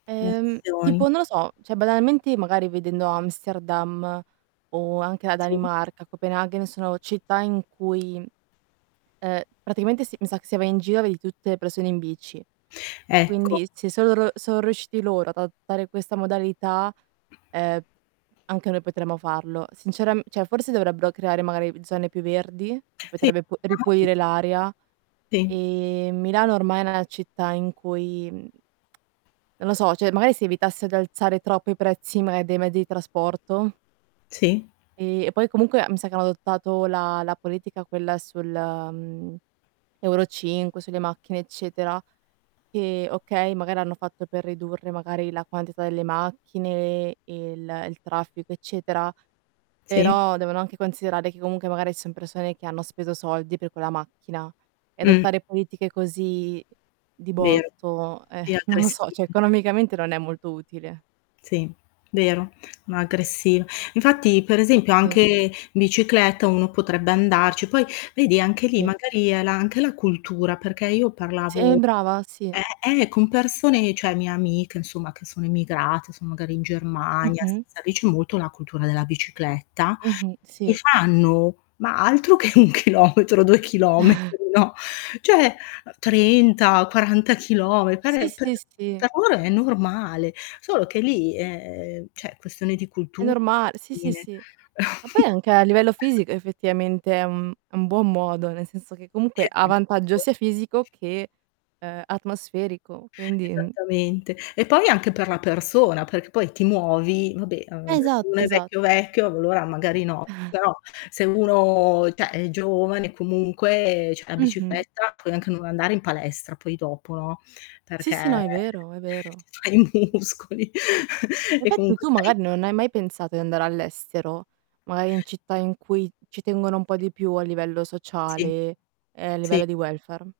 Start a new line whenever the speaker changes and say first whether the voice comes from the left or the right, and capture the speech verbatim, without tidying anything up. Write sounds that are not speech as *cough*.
left: Le
right: Ehm,
left: azioni.
right: tipo non lo so, cioè, banalmente, magari vedendo Amsterdam o anche la
left: Sì.
right: Danimarca, Copenaghen, sono città in cui, ehm, praticamente s mi sa che se vai in giro vedi tutte le persone in bici.
left: *inhales* Ecco.
right: Quindi se sono ru sono riusciti loro ad adottare questa modalità, ehm, anche noi potremmo farlo. Sinceramen cioè, forse dovrebbero creare magari zone più verdi, che
left: Sì.
right: potrebbe p
left: *unintelligible*
right: ripulire l'aria,
left: Sì.
right: e Milano ormai è una città in cui mh, non lo so, cioè magari si evitasse di alzare troppo i prezzi, magari, dei mezzi di trasporto
left: Sì.
right: e poi comunque mi sa che hanno adottato la la politica quella sul, mhmm, Euro cinque, sulle macchine eccetera. E okay, magari hanno fatto per ridurre, magari, la quantità delle macchine e il il traffico eccetera,
left: Sì.
right: però, devono anche considerare che comunque magari ci son persone che hanno speso soldi per quella macchina e
left: Mh.
right: adottare politiche così, di
left: Vero,
right: botto, eh,
left: è
right: non lo
left: aggressiva.
right: so, *scoffs* cioè economicamente non è molto utile.
left: Sì, vero. No, aggressiva. Infatti, per esempio
right: Sì.
left: anche bicicletta uno potrebbe andarci, poi vedi anche lì
right: Sì.
left: magari è la anche la cultura, perché io
right: Sì,
left: parlavo
right: brava, sì.
left: eh, eh con persone, cioè, mie amiche, insomma, che sono emigrate, sono magari in Germania,
right: Mh-mh.
left: sai lì c'è molto la cultura della bicicletta
right: Mh-mh.
left: e
right: Sì.
left: fanno, ma altro che un chilometro, due chilometri,
right: *chuckles*
left: no. ceh, trenta, quaranta chilometri
right: Sì,
left: per per
right: sì, sì.
left: per loro è normale. Solo che lì è cioè, questione di
right: È
left: cultu
right: norma sì, sì,
left: fine.
right: sì. Ma poi,
left: *chuckles*
right: anche a livello fisico effettivamente è un è un buon modo, nel senso che comunque ha vantaggio
left: Esatto.
right: sia fisico che, ehm, atmosferico, quindi, mh
left: Esattamente. E poi anche per la persona, perché poi ti muovi vabbè ades
right: Esatto,
left: uno è vecchio,
right: esatto.
left: vecchio, allora magari no,
right: *chuckles*
left: però se uno ceh, è giovane comunque, ceh, la
right: Mh-mh.
left: bicicletta puoi anche non andare in palestra poi dopo, no.
right: Sì,
left: Perché
right: sì. No, è vero, è vero.
left: fai muscoli e
right: Infatti
left: comunque
right: tu
left: sei
right: magari non hai mai pensato di andare all'estero, magari in città in cui ci tengono un po' di più a livello
left: Sì,
right: sociale e a
left: sì.
right: livello di welfare?